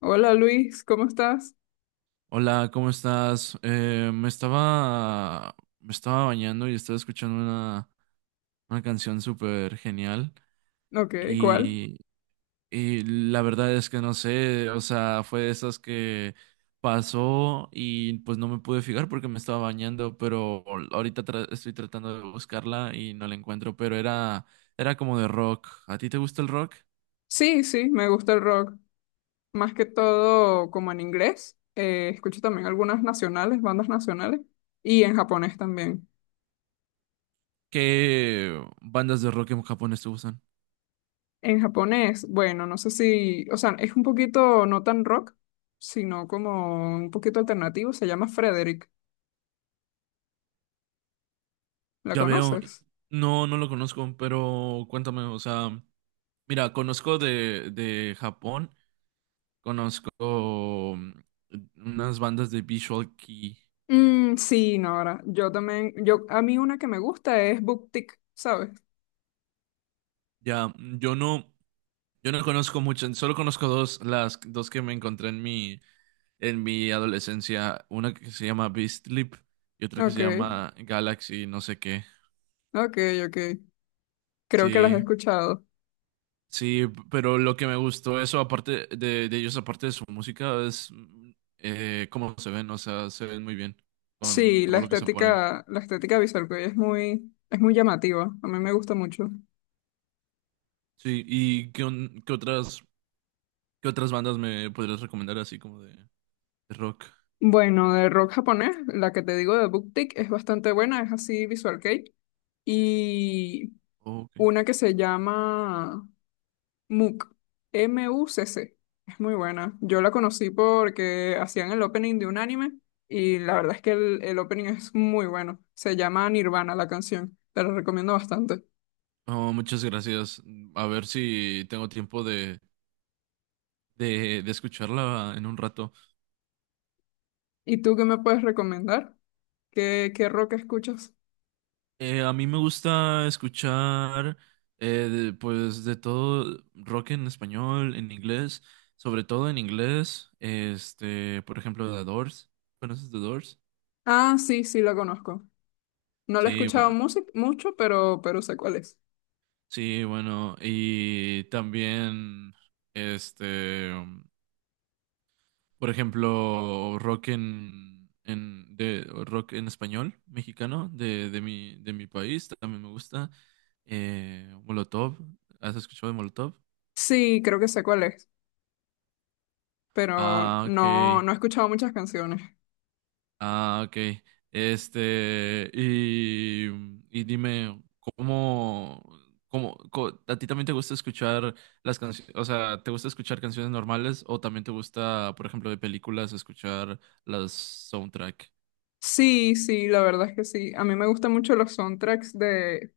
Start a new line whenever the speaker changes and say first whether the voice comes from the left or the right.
left: Hola Luis, ¿cómo estás?
right: Hola, ¿cómo estás? Me estaba bañando y estaba escuchando una canción súper genial
left: Ok, ¿cuál?
right: y, y la verdad es que no sé, o sea, fue de esas que pasó y pues no me pude fijar porque me estaba bañando, pero ahorita estoy tratando de buscarla y no la encuentro, pero era como de rock. ¿A ti te gusta el rock?
left: Sí, sí, me gusta el rock. Más que todo como en inglés. Escucho también algunas nacionales, bandas nacionales. Y en japonés también.
right: ¿Qué bandas de rock en japonés te gustan?
left: En japonés, bueno, no sé si, o sea, es un poquito no tan rock, sino como un poquito alternativo. Se llama Frederick. ¿La
right: Ya veo,
left: conoces?
right: no, no lo conozco, pero cuéntame, o sea, mira, conozco de Japón, conozco unas bandas de Visual Kei.
left: Mm, sí, Nora. Yo también, a mí una que me gusta es Booktick, ¿sabes?
right: Ya, yo no conozco mucho, solo conozco dos, las dos que me encontré en mi adolescencia, una que se llama Beastly y otra que
left: Ok,
right: se llama Galaxy, no sé qué.
left: ok, ok. Creo que las he
right: Sí,
left: escuchado.
right: Sí, pero lo que me gustó eso, aparte de ellos, aparte de su música, es cómo se ven, o sea, se ven muy bien con
left: Sí, la
right: todo lo que se ponen.
left: estética, la estética visual que hoy es muy llamativa. A mí me gusta mucho.
right: Sí, ¿y qué otras bandas me podrías recomendar así como de rock?
left: Bueno, de rock japonés, la que te digo de BookTik es bastante buena, es así visual kei. Y
right: Oh, ok.
left: una que se llama MUCC, MUCC. Es muy buena. Yo la conocí porque hacían el opening de un anime y la verdad es que el opening es muy bueno. Se llama Nirvana la canción. Te la recomiendo bastante.
right: Oh, muchas gracias. A ver si tengo tiempo de escucharla en un rato.
left: ¿Y tú qué me puedes recomendar? ¿Qué rock escuchas?
right: A mí me gusta escuchar pues de todo rock en español, en inglés, sobre todo en inglés, este, por ejemplo, The Doors. ¿Conoces The Doors?
left: Ah, sí, sí, lo conozco. No lo he
right: Sí,
left: escuchado
right: bueno,
left: mucho, pero sé cuál es.
right: sí, bueno, y también este, por ejemplo, rock en de rock en español mexicano de mi país también me gusta. Molotov, ¿has escuchado de Molotov?
left: Sí, creo que sé cuál es, pero
right: Ah,
left: no,
right: ok.
left: no he escuchado muchas canciones.
right: Ah, ok. Este, y dime, ¿a ti también te gusta escuchar las canciones? O sea, ¿te gusta escuchar canciones normales o también te gusta, por ejemplo, de películas, escuchar las soundtrack?
left: Sí, sí, la verdad es que sí. A mí me gustan mucho los soundtracks de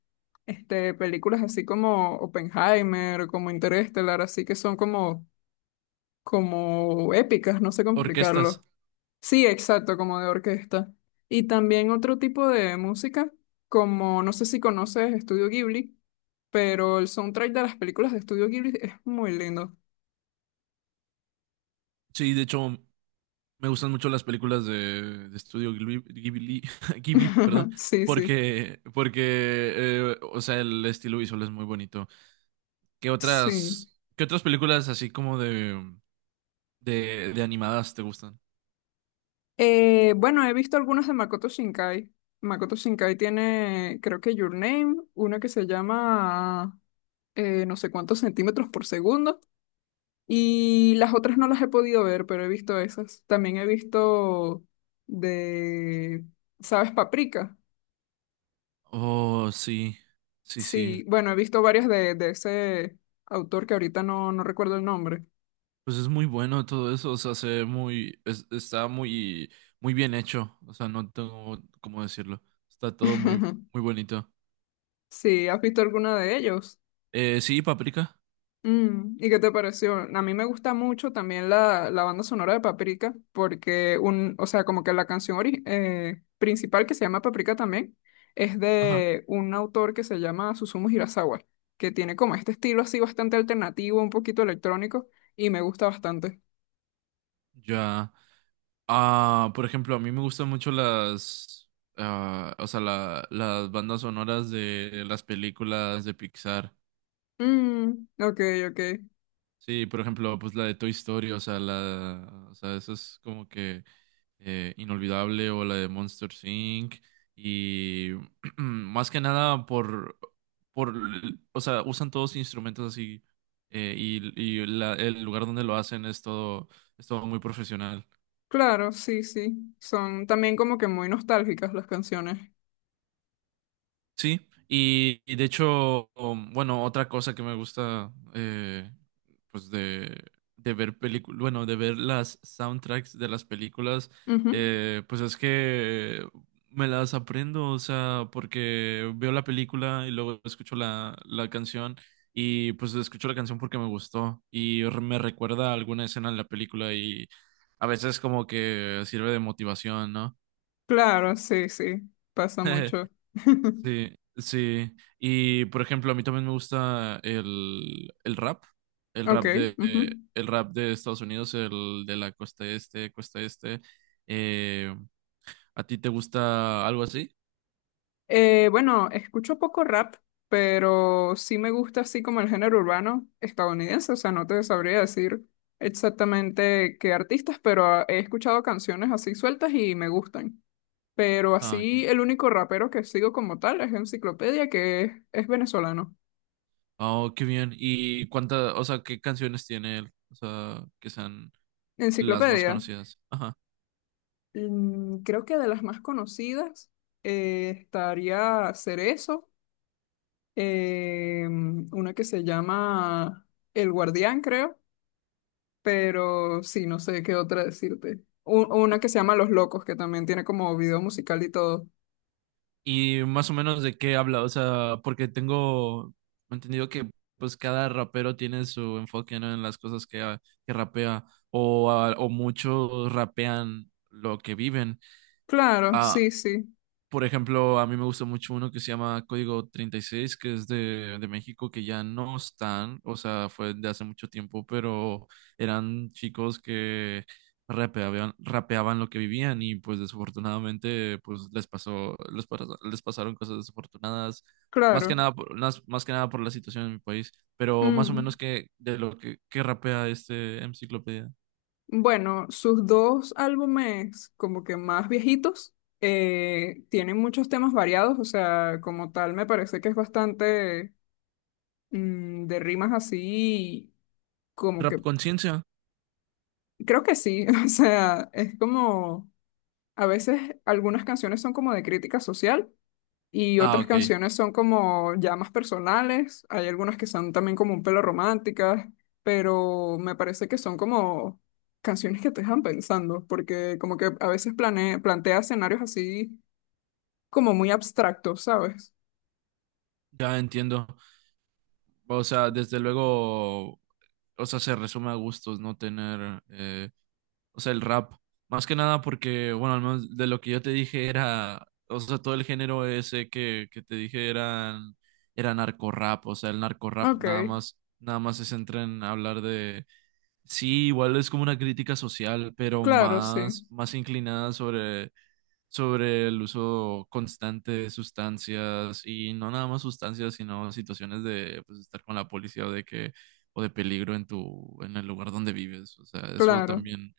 left: películas así como Oppenheimer, como Interestelar, así que son como épicas, no sé cómo
right: Orquestas.
left: explicarlo. Sí, exacto, como de orquesta. Y también otro tipo de música, como no sé si conoces Estudio Ghibli. Pero el soundtrack de las películas de Estudio Ghibli es muy lindo.
right: Sí, de hecho, me gustan mucho las películas de Estudio Ghibli, Ghibli, perdón,
left: Sí, sí,
right: porque, o sea, el estilo visual es muy bonito. ¿Qué
left: sí.
right: otras, qué otras películas así como de... De animadas te gustan.
left: Bueno, he visto algunas de Makoto Shinkai. Makoto Shinkai tiene, creo que Your Name, una que se llama no sé cuántos centímetros por segundo. Y las otras no las he podido ver, pero he visto esas. También he visto de, ¿sabes? Paprika.
right: Oh, sí, sí, sí.
left: Sí, bueno, he visto varias de ese autor que ahorita no, no recuerdo el nombre.
right: Pues es muy bueno todo eso, o sea, se ve muy, está muy, muy bien hecho, o sea, no tengo cómo decirlo. Está todo muy, muy bonito.
left: Sí, ¿has visto alguna de ellos?
right: Sí, Paprika.
left: Mm, ¿y qué te pareció? A mí me gusta mucho también la banda sonora de Paprika, porque o sea, como que la canción principal que se llama Paprika también es
right: Ajá.
left: de un autor que se llama Susumu Hirasawa, que tiene como este estilo así bastante alternativo, un poquito electrónico, y me gusta bastante.
right: Ya. Ah, por ejemplo, a mí me gustan mucho o sea, las bandas sonoras de las películas de Pixar.
left: Mm, ok, ok.
right: Sí, por ejemplo, pues la de Toy Story, o sea, o sea, eso es como que inolvidable, o la de Monsters Inc. Y más que nada o sea, usan todos instrumentos así y el lugar donde lo hacen es todo muy profesional.
left: Claro, sí, sí. Son también como que muy nostálgicas las canciones.
right: Sí, y de hecho, bueno, otra cosa que me gusta, pues de ver películas, bueno, de ver las soundtracks de las películas,
left: Ujú.
right: pues es que me las aprendo, o sea, porque veo la película y luego escucho la canción y pues escucho la canción porque me gustó y me recuerda a alguna escena en la película y a veces como que sirve de motivación, ¿no?
left: Claro, sí, sí. Pasa mucho.
right: Sí, sí. Y por ejemplo, a mí también me gusta el rap, el
left: Ok.
right: rap, de
left: Ujú.
right: el rap de Estados Unidos, el de la costa este, costa este. Eh, ¿a ti te gusta algo así?
left: Bueno, escucho poco rap, pero sí me gusta así como el género urbano estadounidense, o sea, no te sabría decir exactamente qué artistas, pero he escuchado canciones así sueltas y me gustan. Pero
right: Ah, ok.
left: así el único rapero que sigo como tal es Enciclopedia, que es venezolano.
right: Oh, qué bien. ¿Y cuántas, o sea, qué canciones tiene él? O sea, que sean las más
left: Enciclopedia,
right: conocidas. Ajá.
left: creo que de las más conocidas estaría Cerezo, eh, una que se llama El Guardián, creo. Pero sí, no sé qué otra decirte. Una que se llama Los Locos, que también tiene como video musical y todo.
right: Y más o menos de qué habla, o sea, porque tengo entendido que pues cada rapero tiene su enfoque, ¿no? En las cosas que rapea o muchos rapean lo que viven.
left: Claro,
right: Ah,
left: sí, sí,
right: por ejemplo, a mí me gusta mucho uno que se llama Código 36, que es de México, que ya no están, o sea, fue de hace mucho tiempo, pero eran chicos que rapeaban lo que vivían y pues desafortunadamente pues les pasaron cosas desafortunadas, más que
left: claro.
right: nada, más que nada por la situación en mi país, pero más o
left: Mm.
right: menos que de lo que rapea este enciclopedia.
left: Bueno, sus dos álbumes como que más viejitos tienen muchos temas variados, o sea, como tal me parece que es bastante de rimas así, como que
right: Rap Conciencia.
left: creo que sí, o sea, es como a veces algunas canciones son como de crítica social y
right: Ah,
left: otras
right: ok,
left: canciones son como ya más personales, hay algunas que son también como un pelo románticas, pero me parece que son como canciones que te dejan pensando, porque como que a veces plantea escenarios así como muy abstractos, ¿sabes?
right: ya entiendo. O sea, desde luego, o sea, se resume a gustos no tener, o sea, el rap. Más que nada porque, bueno, al menos de lo que yo te dije era, o sea, todo el género ese que te dije era narco rap, o sea, el narco rap
left: Ok,
right: nada más se centra en hablar de, sí, igual es como una crítica social, pero
left: claro, sí,
right: más inclinada sobre el uso constante de sustancias y no nada más sustancias, sino situaciones de pues, estar con la policía o de peligro en tu en el lugar donde vives. O sea, eso
left: claro,
right: también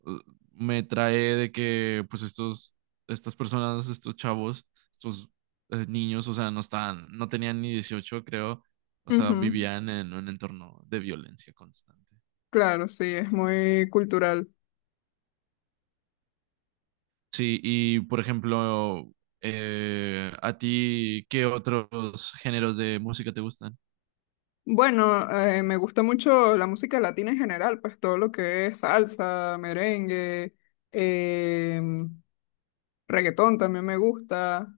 right: uh, me trae de que pues estos estas personas, estos chavos, estos niños, o sea, no estaban, no tenían ni 18 creo. O sea,
left: ujú.
right: vivían en un entorno de violencia constante.
left: Claro, sí, es muy cultural.
right: Sí, y por ejemplo, ¿a ti qué otros géneros de música te gustan?
left: Bueno, me gusta mucho la música latina en general, pues todo lo que es salsa, merengue, em, Reggaetón también me gusta,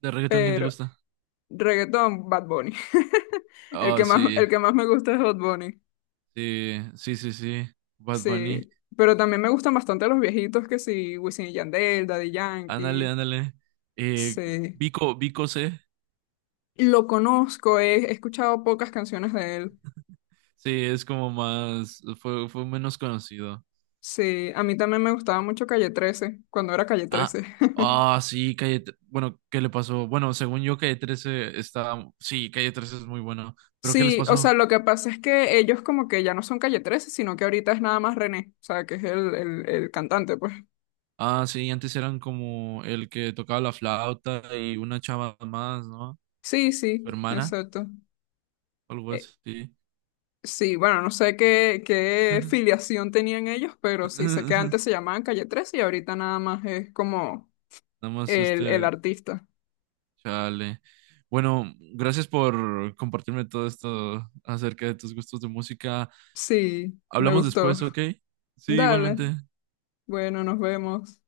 right: ¿De reggaetón quién te
left: pero
right: gusta?
left: reggaetón, Bad Bunny. El
right: Oh,
left: que más,
right: sí,
left: el que más me gusta es Bad Bunny.
right: sí, sí, sí, sí. Bad Bunny.
left: Sí, pero también me gustan bastante los viejitos que sí, Wisin y Yandel, Daddy
right: Ándale,
left: Yankee.
right: ándale. Eh,
left: Sí,
right: Vico C.
left: lo conozco, he escuchado pocas canciones de él.
right: Sí, es como fue menos conocido.
left: Sí, a mí también me gustaba mucho Calle 13 cuando era Calle
right: Ah,
left: trece,
right: ah, sí, bueno, ¿qué le pasó? Bueno, según yo, Calle 13 está, sí, Calle 13 es muy bueno, pero ¿qué les
left: Sí, o sea,
right: pasó?
left: lo que pasa es que ellos como que ya no son Calle 13, sino que ahorita es nada más René, o sea, que es el cantante, pues.
right: Ah, sí, antes eran como el que tocaba la flauta y una chava más, ¿no?
left: Sí,
right: Su
left: sí,
right: hermana,
left: exacto.
right: algo
left: Eh,
right: así.
left: sí, bueno, no sé qué filiación tenían ellos, pero sí sé que
right: Nada
left: antes se llamaban Calle 13 y ahorita nada más es como
right: más
left: el
right: este,
left: artista.
right: chale. Bueno, gracias por compartirme todo esto acerca de tus gustos de música.
left: Sí, me
right: Hablamos
left: gustó.
right: después, ¿ok? Sí,
left: Dale,
right: igualmente.
left: bueno, nos vemos.